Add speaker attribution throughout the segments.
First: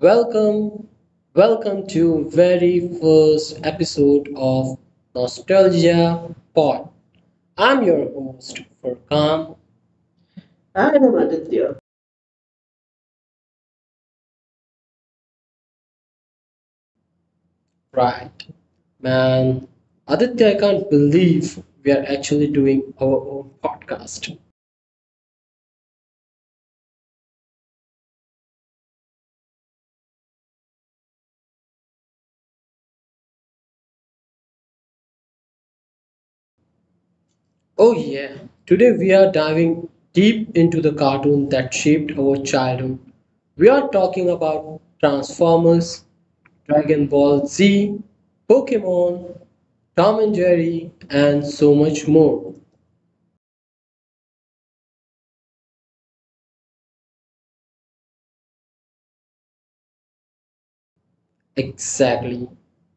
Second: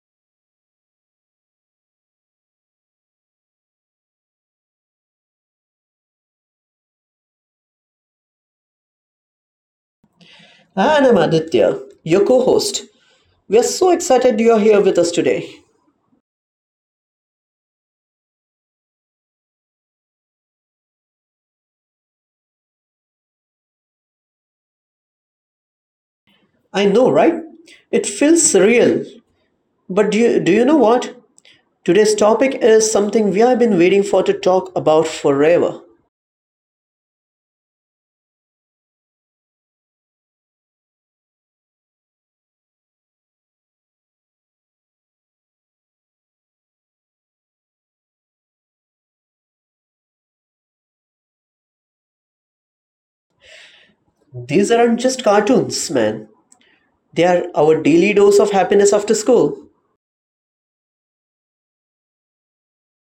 Speaker 1: Welcome. Welcome to very first episode of Nostalgia Pod. I'm your host Furkan. I
Speaker 2: And
Speaker 1: am
Speaker 2: I'm
Speaker 1: Aditya.
Speaker 2: Aditya, your co host. We are so excited you're here with us today.
Speaker 1: Right. Man, Aditya, I can't believe we are actually doing our own podcast.
Speaker 2: I know, right? It feels surreal. But do you know what? Today's topic is something we have been waiting for to talk about forever.
Speaker 1: Oh, yeah. Today we are diving deep into the cartoon that shaped our childhood. We are talking about Transformers, Dragon Ball Z, Pokemon, Tom and Jerry, and so much more.
Speaker 2: These aren't just cartoons, man. They are our daily dose of happiness after school.
Speaker 1: Exactly.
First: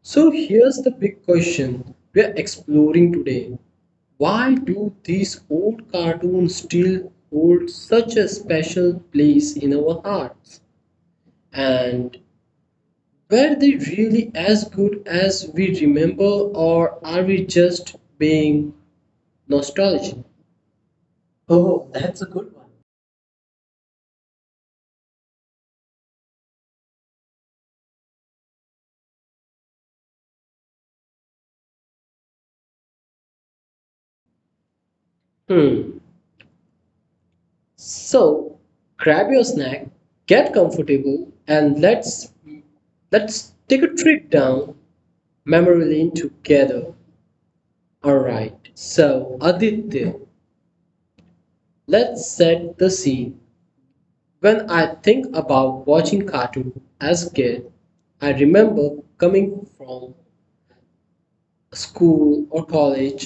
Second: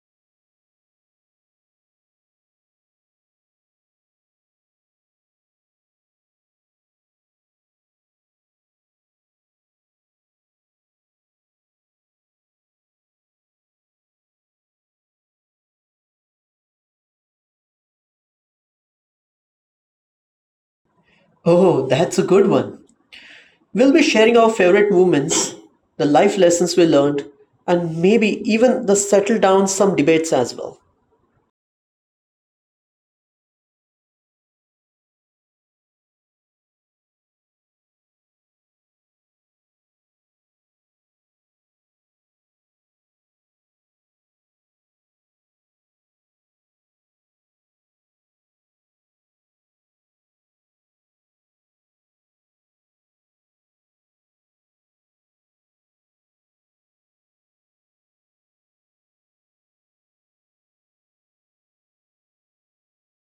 Speaker 1: So here's the big question we are exploring today. Why do these old cartoons still hold such a special place in our hearts? And were they really as good as we remember, or are we just being nostalgic?
Speaker 2: Oh,
Speaker 1: Oh,
Speaker 2: that's
Speaker 1: that's
Speaker 2: a
Speaker 1: a
Speaker 2: good
Speaker 1: good one.
Speaker 2: one. We'll be sharing our favorite moments, the life lessons we learned, and maybe even the settle down some debates as well.
Speaker 1: Hmm. So grab your snack, get comfortable, and let's take a trip down memory lane together. Alright. So Aditya, let's set the scene. When I think about watching cartoon as a kid, I remember coming from school or college,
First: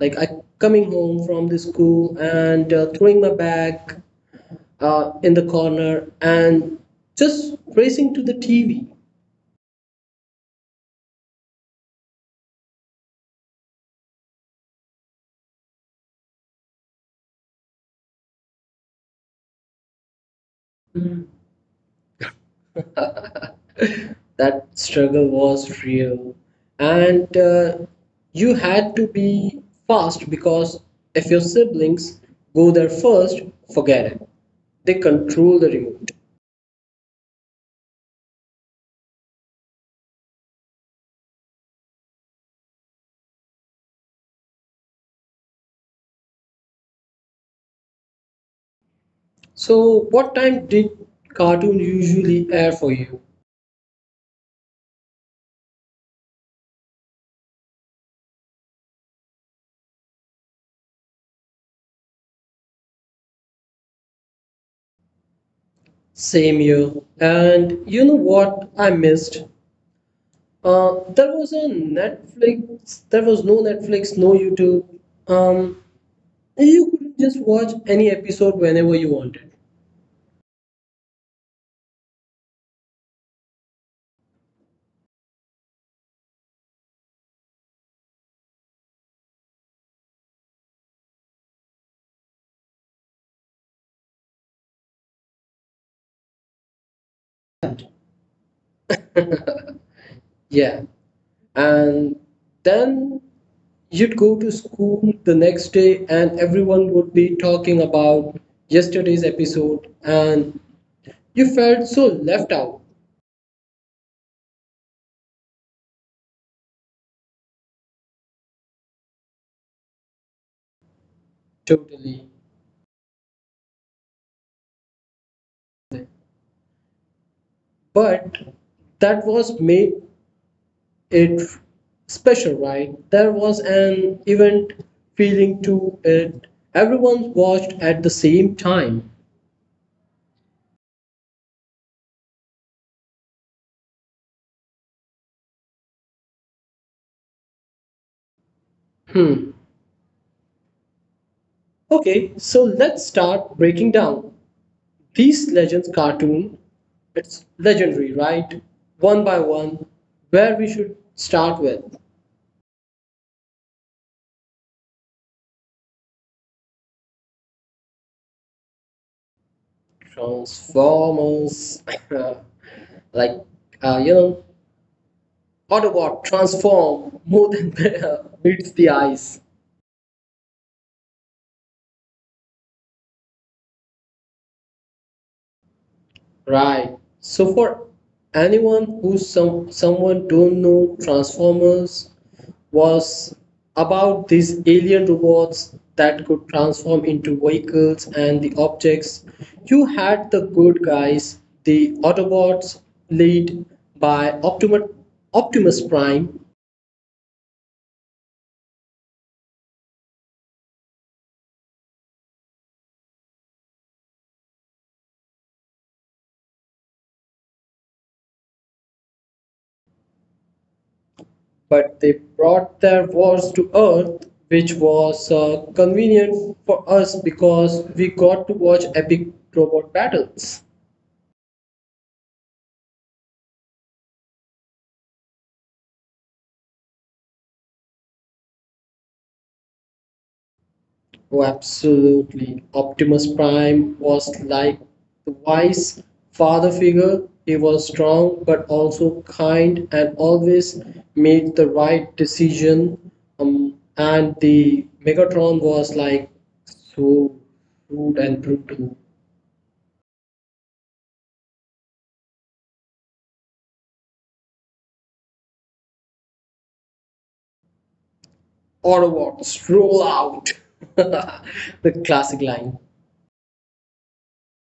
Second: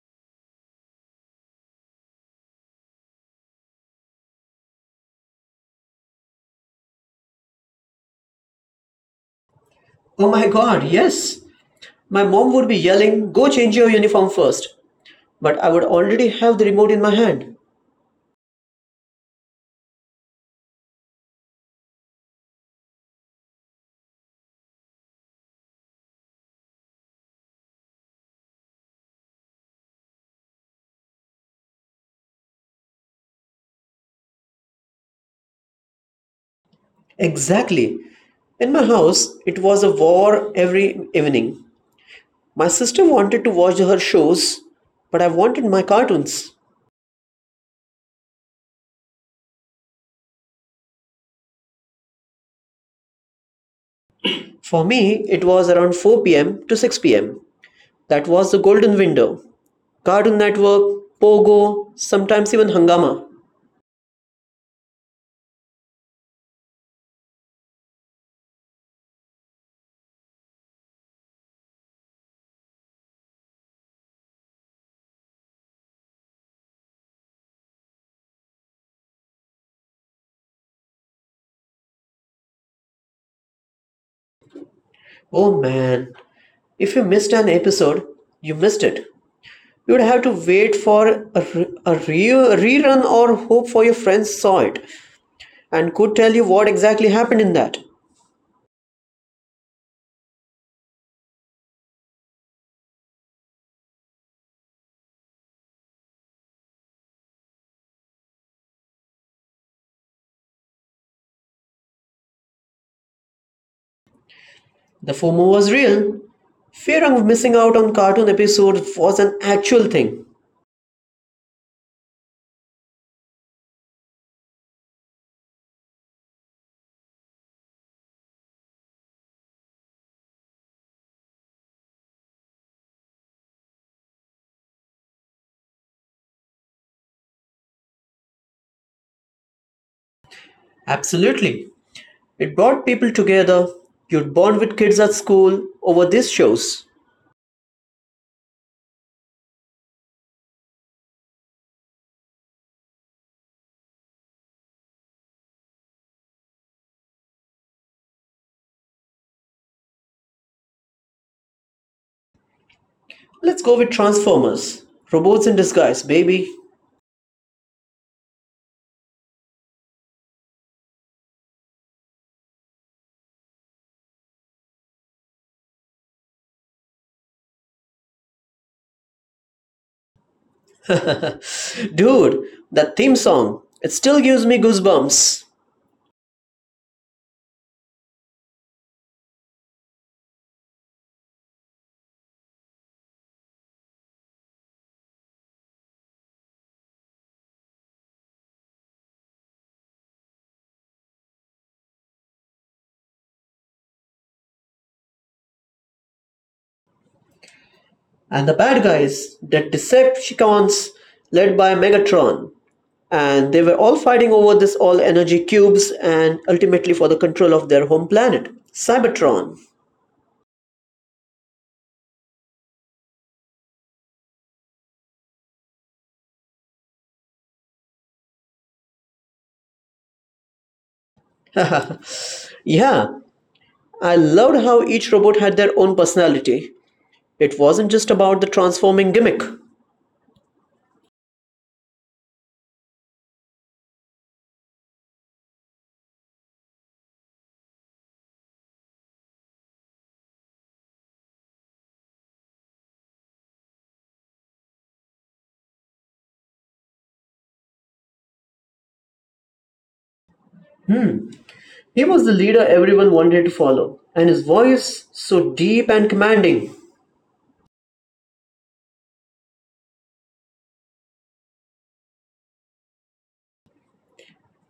Speaker 1: like I coming home from the school and throwing my bag in the corner and just racing to the TV.
Speaker 2: Oh my god, yes. My mom would be yelling, "Go change your uniform first!" But I would already have the remote in my hand.
Speaker 1: That struggle was real, and you had to be fast because if your siblings go there first, forget it, they control the remote.
Speaker 2: Exactly. In my house, it was a war every evening. My sister wanted to watch her shows, but I wanted my cartoons.
Speaker 1: So what time did cartoon usually air for you?
Speaker 2: For me, it was around 4 pm to 6 pm. That was the golden window. Cartoon Network, Pogo, sometimes even Hangama.
Speaker 1: Same year. And you know what I missed? There was a Netflix. There was no Netflix, no YouTube. Um, you couldn't just watch any episode whenever you wanted.
Speaker 2: Oh man, if you missed an episode, you missed it. You would have to wait for a rerun or hope for your friends saw it and could tell you what exactly happened in that.
Speaker 1: Yeah. And then you'd go to school the next day, and everyone would be talking about yesterday's episode, and you felt so left out.
Speaker 2: The FOMO was real. Fear of missing out on cartoon episodes was an actual thing.
Speaker 1: Totally. But that was made it special, right? There was an event feeling to it. Everyone watched at the same time.
Speaker 2: Absolutely. It brought people together. You'd bond with kids at school over these shows.
Speaker 1: Hmm. Okay, so let's start breaking down these legends cartoon. It's legendary, right? One by one, where we should start with?
Speaker 2: Let's go with Transformers. Robots in disguise, baby.
Speaker 1: Transformers, like uh, you know, Autobot transform more than meets the eyes.
Speaker 2: Dude, that theme song, it still gives me goosebumps.
Speaker 1: Right. So for anyone who someone don't know, Transformers was about these alien robots that could transform into vehicles and the objects. You had the good guys, the Autobots, led by Optimus, Optimus Prime,
Speaker 2: And the bad guys, the Decepticons, led by Megatron. And they were all fighting over this all energy cubes and ultimately for the control of their home planet, Cybertron.
Speaker 1: but they brought their wars to Earth, which was convenient for us because we got to watch epic robot battles.
Speaker 2: Yeah, I loved how each robot had their own personality. It wasn't just about the transforming gimmick.
Speaker 1: Oh, absolutely. Optimus Prime was like the wise father figure. He was strong but also kind and always made the right decision. And the Megatron was like so rude and brutal.
Speaker 2: He was the leader everyone wanted to follow, and his voice so deep and commanding.
Speaker 1: Autobots, roll out! The classic line.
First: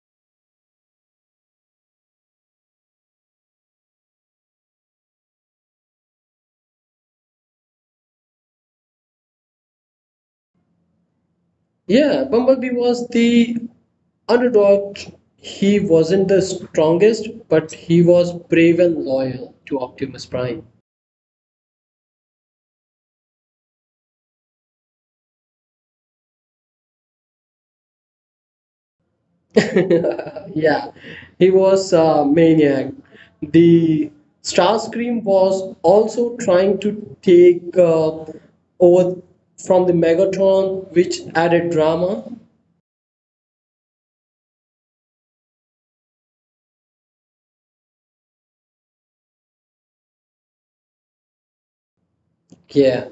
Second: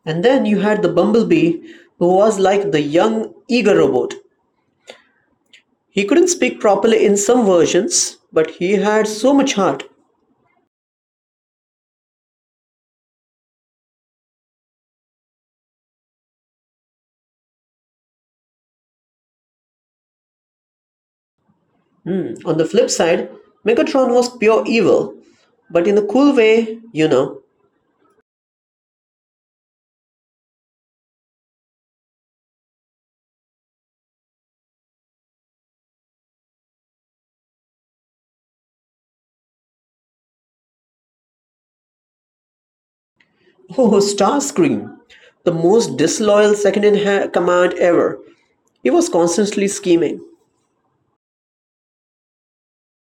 Speaker 2: And then you had the Bumblebee, who was like the young, eager robot. He couldn't speak properly in some versions, but he had so much heart.
Speaker 1: Yeah, Bumblebee was the underdog. He wasn't the strongest, but he was brave and loyal to Optimus Prime.
Speaker 2: On the flip side, Megatron was pure evil, but in a cool way, you know.
Speaker 1: Yeah, he was a maniac. The Starscream was also trying to take over from the Megatron, which added drama.
Speaker 2: Oh, Starscream, the most disloyal second in command ever. He was constantly scheming.
Speaker 1: Yeah.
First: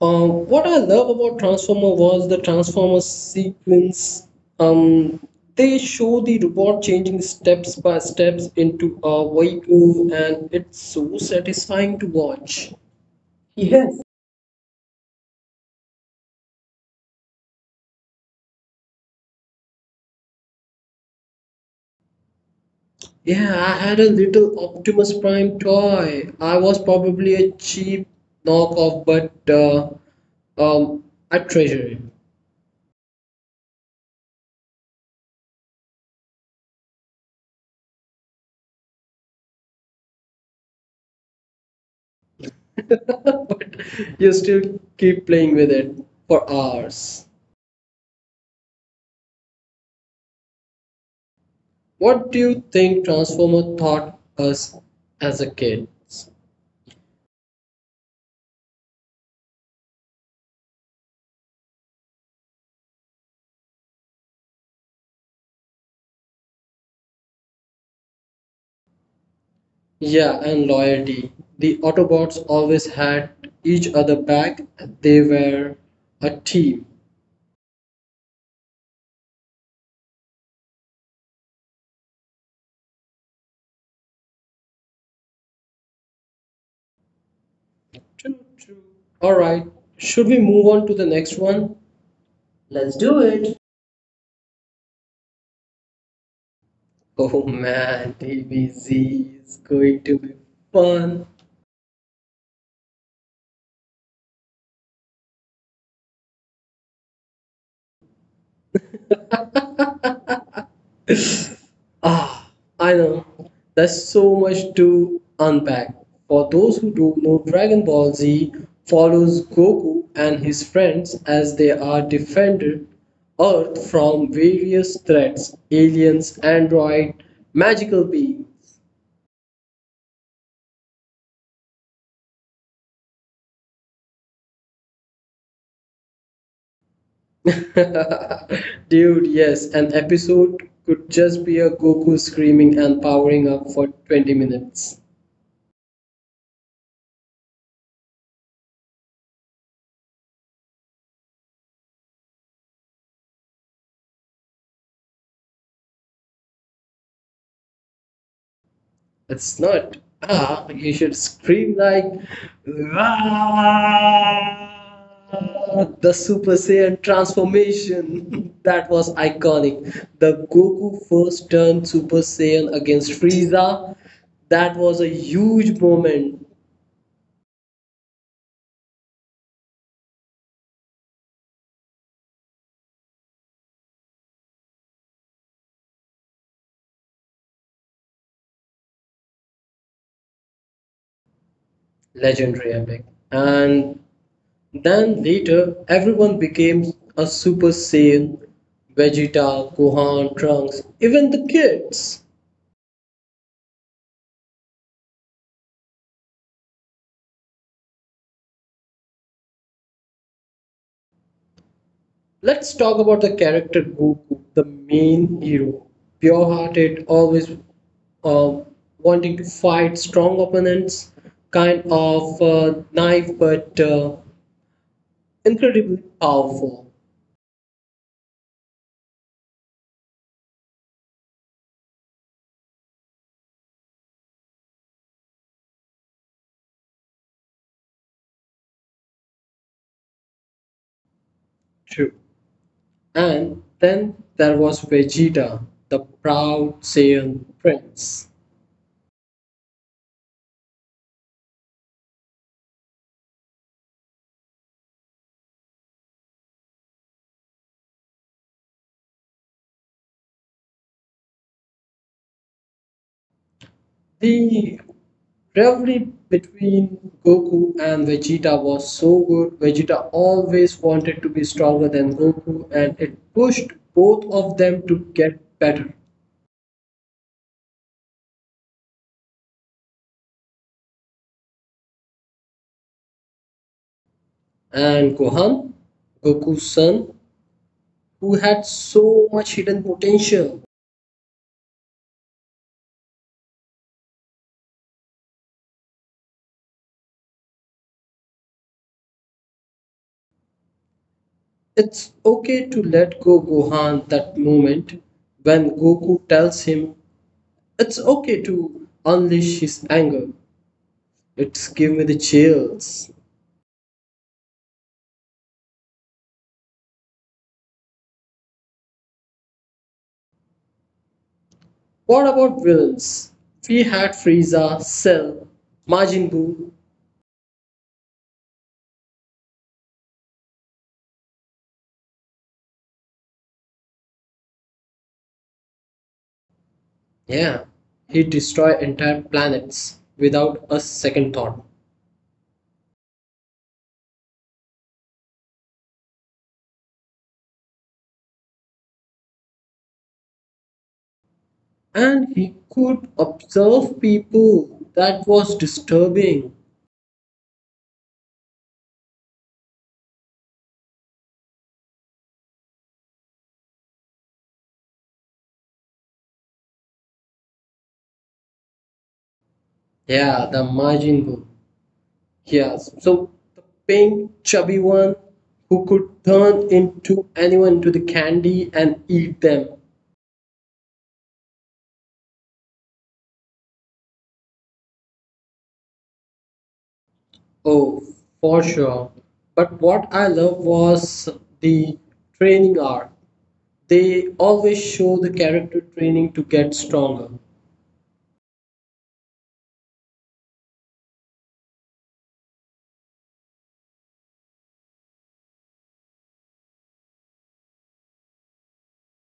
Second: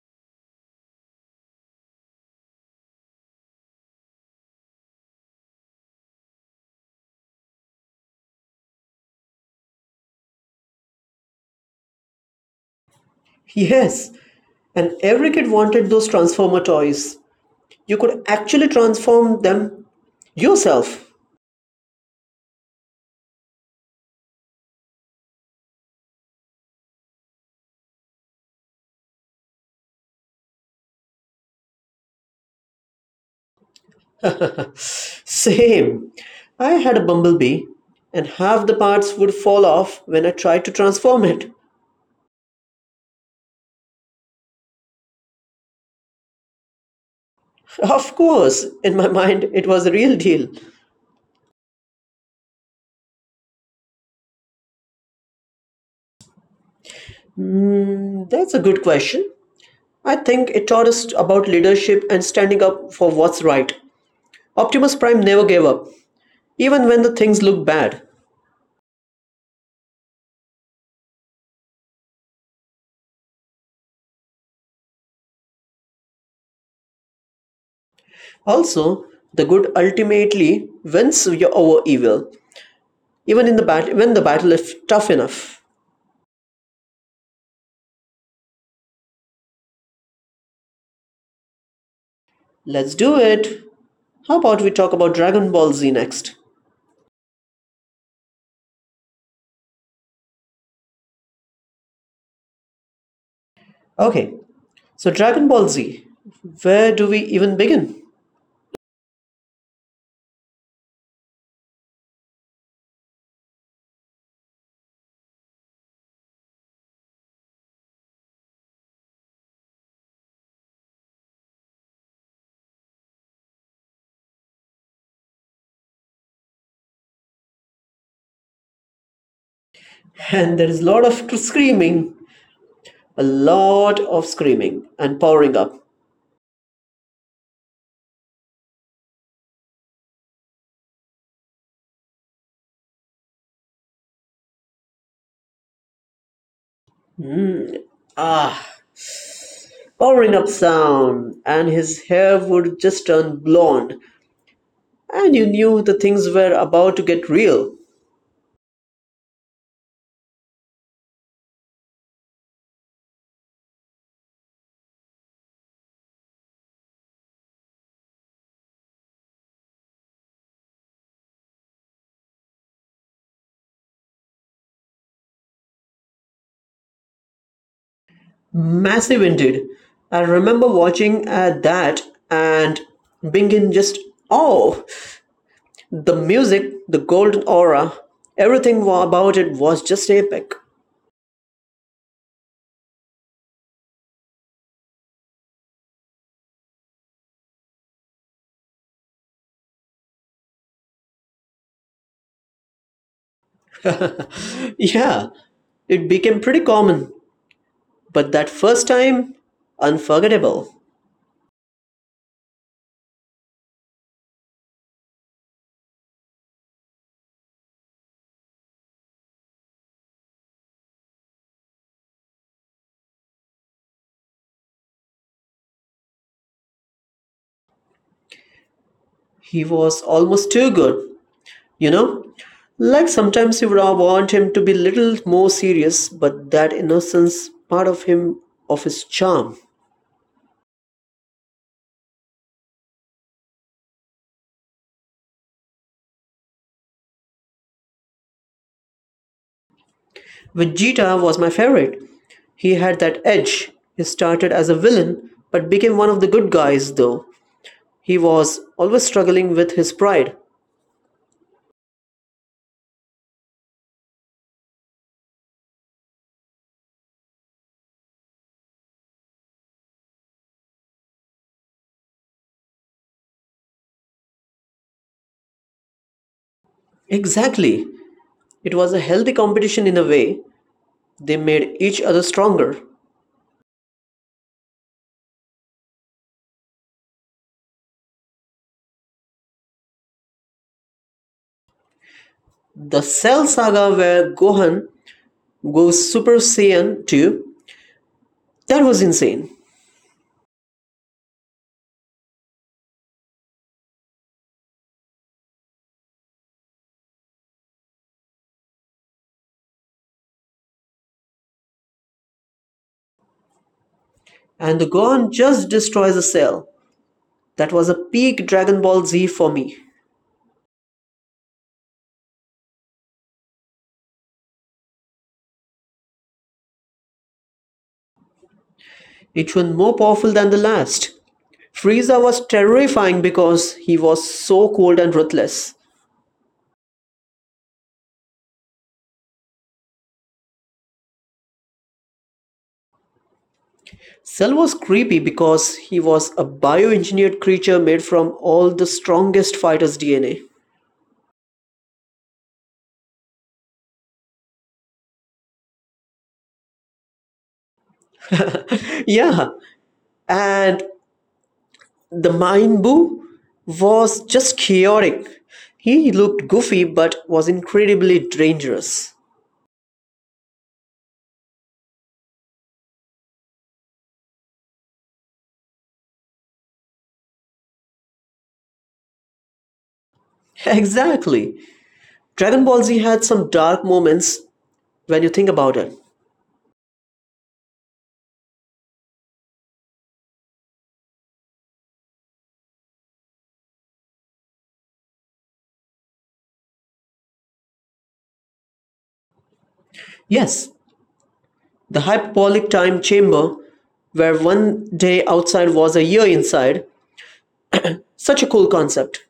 Speaker 1: What I love about Transformer was the Transformer sequence. Um, they show the robot changing steps by steps into a vehicle, and it's so satisfying to watch. Yes.
Speaker 2: Yes, and every kid wanted those Transformer toys. You could actually transform them yourself.
Speaker 1: Yeah, I had a little Optimus Prime toy. I was probably a cheap knockoff, but um, I treasure it.
Speaker 2: Same. I had a bumblebee, and half the parts would fall off when I tried to transform it.
Speaker 1: But you still keep playing with it for hours.
Speaker 2: Of course, in my mind, it was a real deal.
Speaker 1: What do you think Transformer taught us as a kid?
Speaker 2: Mm, that's a good question. I think it taught us about leadership and standing up for what's right. Optimus Prime never gave up, even when the things looked bad.
Speaker 1: Yeah, and loyalty. The Autobots always had each other back. They were a team.
Speaker 2: Also, the good ultimately over evil, even in the when the battle is tough enough.
Speaker 1: True, true. All right. Should we move on to the next one?
Speaker 2: Let's
Speaker 1: Let's
Speaker 2: do
Speaker 1: do it.
Speaker 2: it. How about we talk about Dragon Ball Z next?
Speaker 1: Oh man, DBZ is going to be fun.
Speaker 2: Okay, so Dragon Ball Z, where do we even begin?
Speaker 1: Ah, I know. There's so much to unpack. For those who don't know, Dragon Ball Z follows Goku and his friends as they are defended Earth from various threats, aliens, android, magical beings.
Speaker 2: And there is a lot of screaming, a lot of screaming and powering up.
Speaker 1: Dude, yes, an episode could just be a Goku screaming and powering up for 20 minutes.
Speaker 2: Ah, powering up sound, and his hair would just turn blonde, and you knew the things were about to get real.
Speaker 1: It's not ah, you should scream like "Ah!" The Super Saiyan transformation. That was iconic. The Goku first turned Super Saiyan against Frieza. That was a huge moment,
Speaker 2: Massive indeed. I remember watching at that and being in just awe. The music, the golden aura, everything about it was just epic.
Speaker 1: legendary epic. And then later, everyone became a Super Saiyan, Vegeta, Gohan, Trunks, even the kids.
Speaker 2: Yeah, it became pretty common, but that first time, unforgettable.
Speaker 1: Let's talk about the character Goku, the main hero. Pure hearted, always uh, wanting to fight strong opponents, kind of naive but incredibly powerful.
Speaker 2: He was almost too good, you know? Like sometimes you would want him to be little more serious, but that innocence part of him of his charm.
Speaker 1: True. And then there was Vegeta, the proud Saiyan prince.
Speaker 2: Vegeta was my favorite. He had that edge. He started as a villain, but became one of the good guys though. He was always struggling with his pride.
Speaker 1: The rivalry between Goku and Vegeta was so good. Vegeta always wanted to be stronger than Goku, and it pushed both of them to get better.
Speaker 2: Exactly. It was a healthy competition in a way. They made each other stronger.
Speaker 1: And Gohan, Goku's son, who had so much hidden potential.
Speaker 2: The Cell Saga where Gohan goes Super Saiyan 2, that was insane.
Speaker 1: It's okay to let go Gohan that moment when Goku tells him it's okay to unleash his anger. It's give me the chills.
Speaker 2: And the Gohan just destroys a cell. That was a peak Dragon Ball Z for me.
Speaker 1: What about villains? We had Frieza, Cell, Majin Buu.
Speaker 2: It was more powerful than the last. Frieza was terrifying because he was so cold and ruthless.
Speaker 1: Yeah, he destroyed entire planets without a second thought.
Speaker 2: Cell was creepy because he was a bioengineered creature made from all the strongest fighters' DNA.
Speaker 1: And he could observe people. That was disturbing.
Speaker 2: Yeah, and the Maimbu was just chaotic. He looked goofy but was incredibly dangerous.
Speaker 1: Yeah, the Majin Buu. Yes, so the pink chubby one who could turn into anyone into the candy and eat them.
Speaker 2: Exactly. Dragon Ball Z had some dark moments when you think about it.
Speaker 1: Oh, for sure. But what I love was the training arc. They always show the character training to get stronger.
Speaker 2: Yes, the hyperbolic time chamber, where 1 day outside was a year inside, such a cool concept.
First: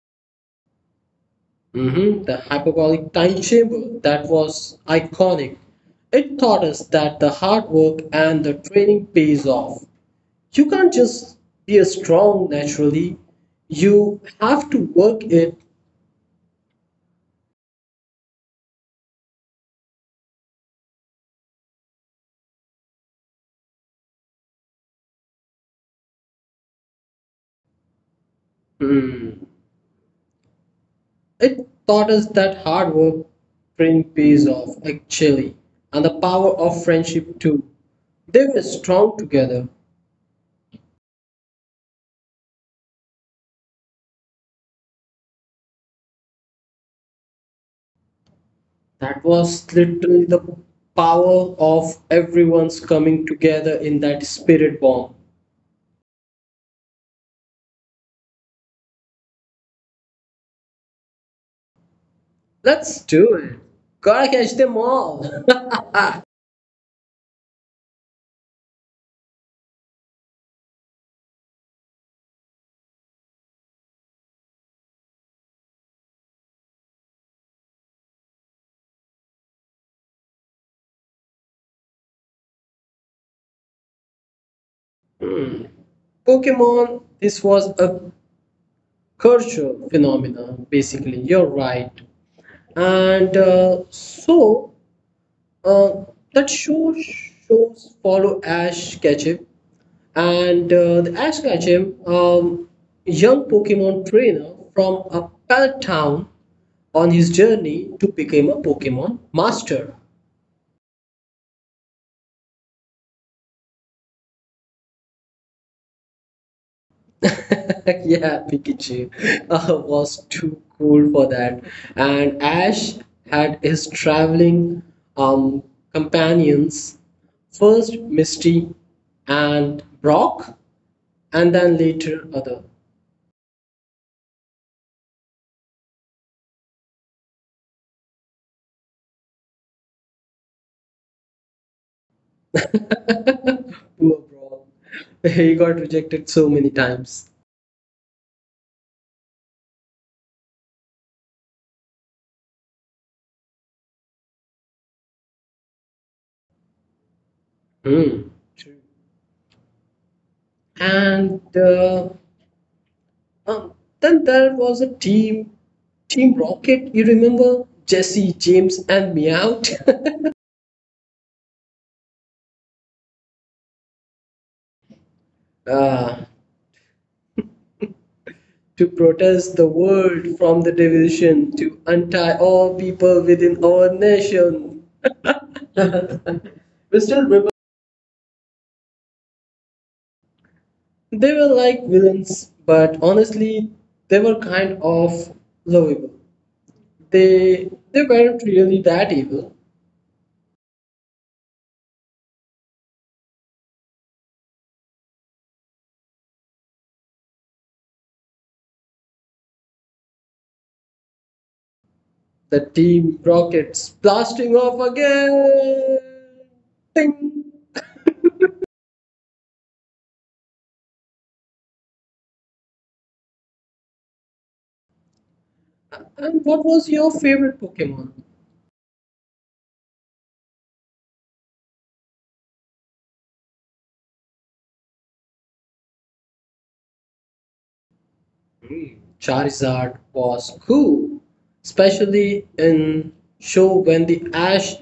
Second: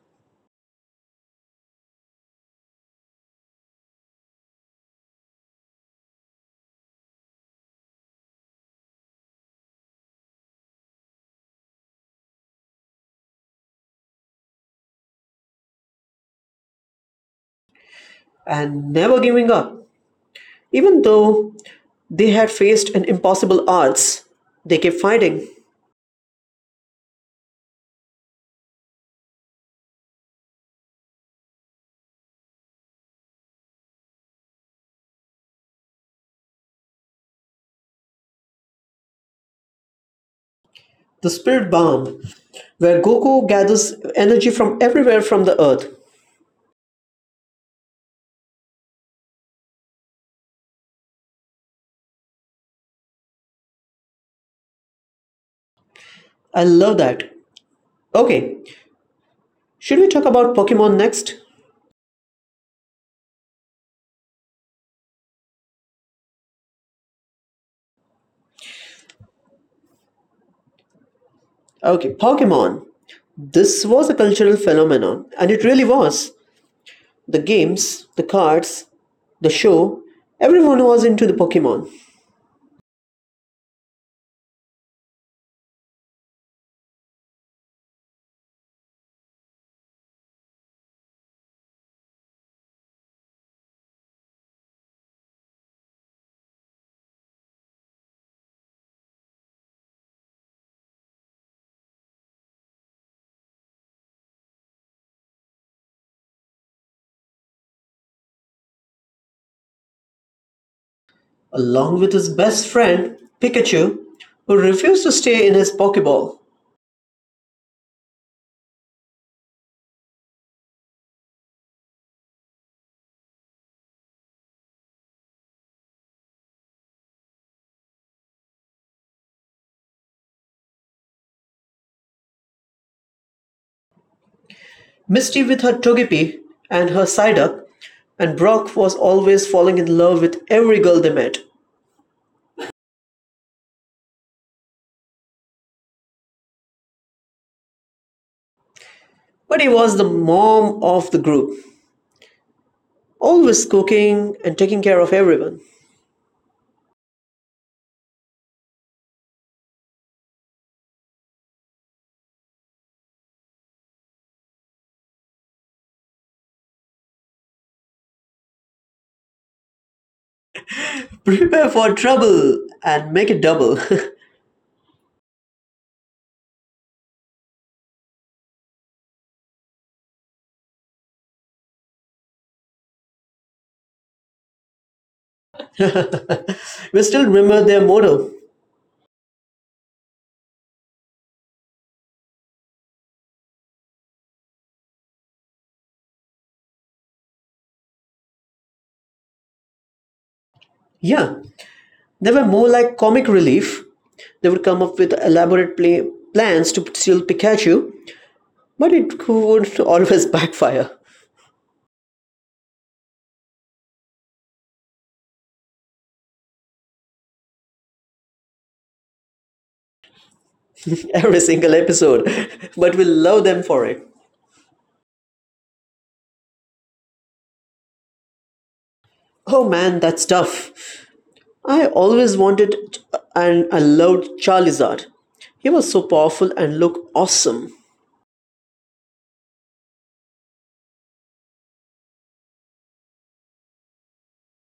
Speaker 1: Mhm. The hyperbolic time chamber, that was iconic. It taught us that the hard work and the training pays off. You can't just be a strong naturally, you have to work it.
Speaker 2: And never giving up. Even though they had faced an impossible odds, they kept fighting.
Speaker 1: Hmm. It taught us that hard work training pays off actually, and the power of friendship too. They were strong together.
Speaker 2: The spirit bomb where Goku gathers energy from everywhere from the earth.
Speaker 1: That was literally the power of everyone's coming together in that spirit bomb.
Speaker 2: I love that. Okay, should we talk about Pokemon next?
Speaker 1: Let's do it. Gotta catch them all.
Speaker 2: Okay, Pokemon. This was a cultural phenomenon, and it really was. The games, the cards, the show, everyone was into the Pokemon.
Speaker 1: Pokemon, this was a cultural phenomenon, basically. You're right. And uh, that show shows follow Ash Ketchum and the Ash Ketchum, young Pokemon trainer from a pallet town on his journey to become a Pokemon master.
Speaker 2: Along with his best friend, Pikachu, who refused to stay in his Pokeball.
Speaker 1: Yeah, Pikachu was too cool for that. And Ash had his traveling um, companions, first Misty and Brock, and then later other.
Speaker 2: Misty with her Togepi and her Psyduck, and Brock was always falling in love with every girl they met.
Speaker 1: Poor Brock. He got rejected so many times.
Speaker 2: But he was the mom of the group, always cooking and taking care of everyone.
Speaker 1: Hmm. True. And um, then there was a team rocket, you remember Jesse James and Meowth?
Speaker 2: Prepare for trouble and make it double.
Speaker 1: uh, to protest the world from the division, to untie all people within our nation. We
Speaker 2: We
Speaker 1: still
Speaker 2: still
Speaker 1: remember.
Speaker 2: remember their motto.
Speaker 1: They were like villains, but honestly they were kind of lovable. They weren't really that evil.
Speaker 2: Yeah, they were more like comic relief. They would come up with elaborate plans to steal Pikachu, but it would always backfire.
Speaker 1: The team rockets blasting off again. Ding.
Speaker 2: Every single episode. But we love them for it.
Speaker 1: And what was your favorite Pokemon?
Speaker 2: Oh man, that's tough. I always wanted and I loved Charizard. He was so powerful and looked awesome.
Speaker 1: Charizard was cool, especially in show when the Ash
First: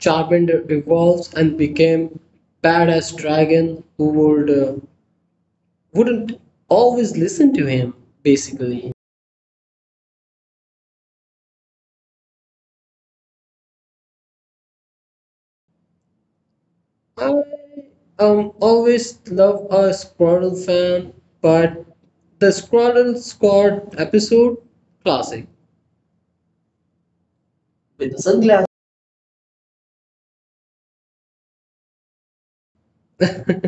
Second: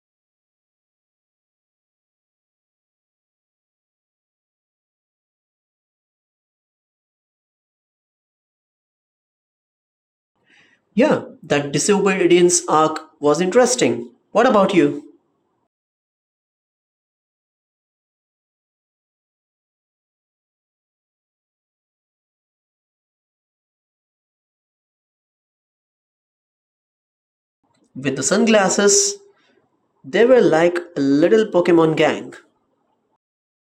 Speaker 1: Charmander evolves and became badass dragon who would wouldn't always listen to him. Basically,
Speaker 2: Yeah, that disobedience arc was interesting. What about you?
Speaker 1: I always love a Squirtle fan, but the Squirtle Squad episode classic with the
Speaker 2: With the
Speaker 1: sunglasses.
Speaker 2: sunglasses, they were like a little Pokemon gang.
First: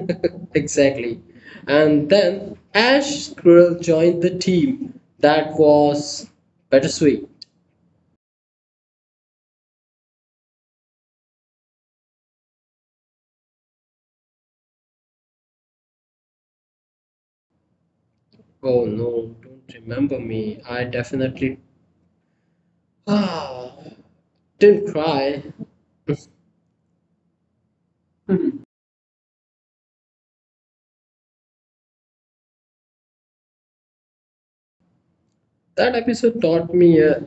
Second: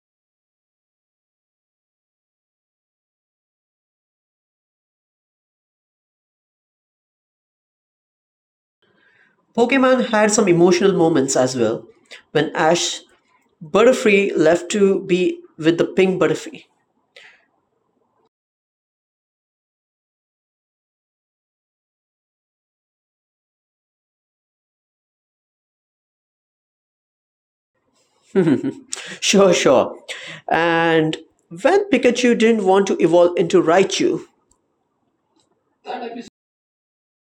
Speaker 1: Exactly. And then Ash Squirrel joined the team. That was bittersweet.
Speaker 2: Pokemon had some emotional moments as well. When Ash Butterfree left to be with the pink Butterfree.
Speaker 1: Oh no, don't remember me. I definitely ah, didn't cry.
Speaker 2: Sure, sure. And when Pikachu didn't want to evolve into Raichu.
Speaker 1: That episode taught me,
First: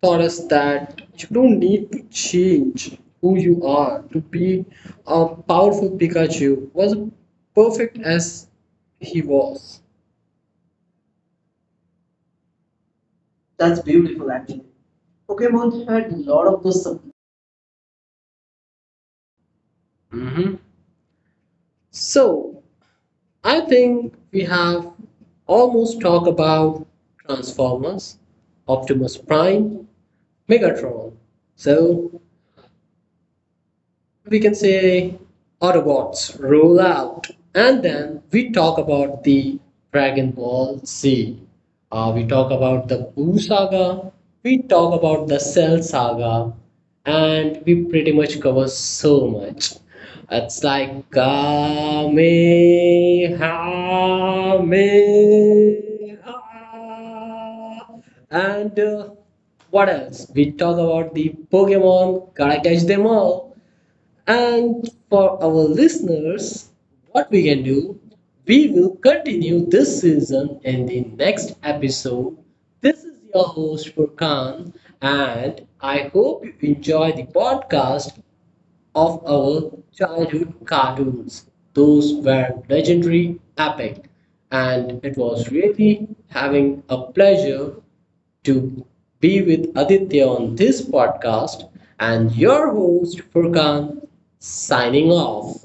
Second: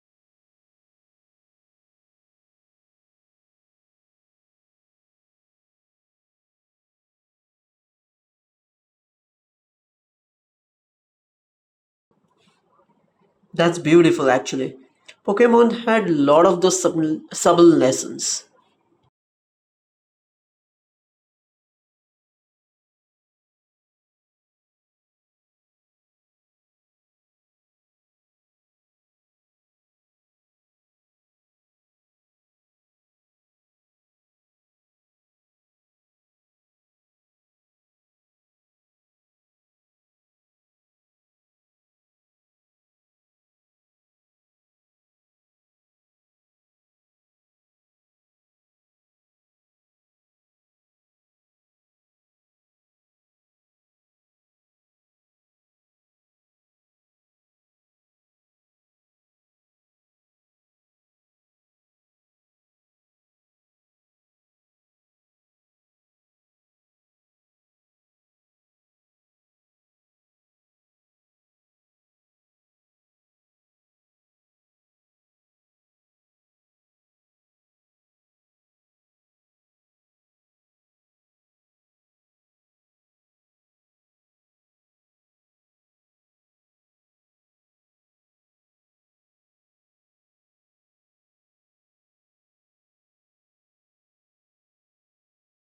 Speaker 1: taught us that you don't need to change who you are to be a powerful Pikachu. Was perfect as he was.
Speaker 2: That's
Speaker 1: That's
Speaker 2: beautiful,
Speaker 1: beautiful, actually.
Speaker 2: actually. Pokemon
Speaker 1: Pokemon
Speaker 2: had a
Speaker 1: had a
Speaker 2: lot
Speaker 1: lot
Speaker 2: of
Speaker 1: of
Speaker 2: those
Speaker 1: those sub-
Speaker 2: subtle lessons.
Speaker 1: Mm-hmm. So I think we have almost talked about Transformers, Optimus Prime, Megatron. So we can say Autobots roll out, and then we talk about the Dragon Ball Z. We talk about the Buu saga. We talk about the Cell saga, and we pretty much cover so much. It's like Kamehameha. And what else? We talk about the Pokemon, gotta catch them all. And for our listeners, what we can do, we will continue this season in the next episode. This is your host Furkan, and I hope you enjoy the podcast of our childhood cartoons. Those were legendary, epic, and it was really having a pleasure to be with Aditya on this podcast, and your host Furkan signing off.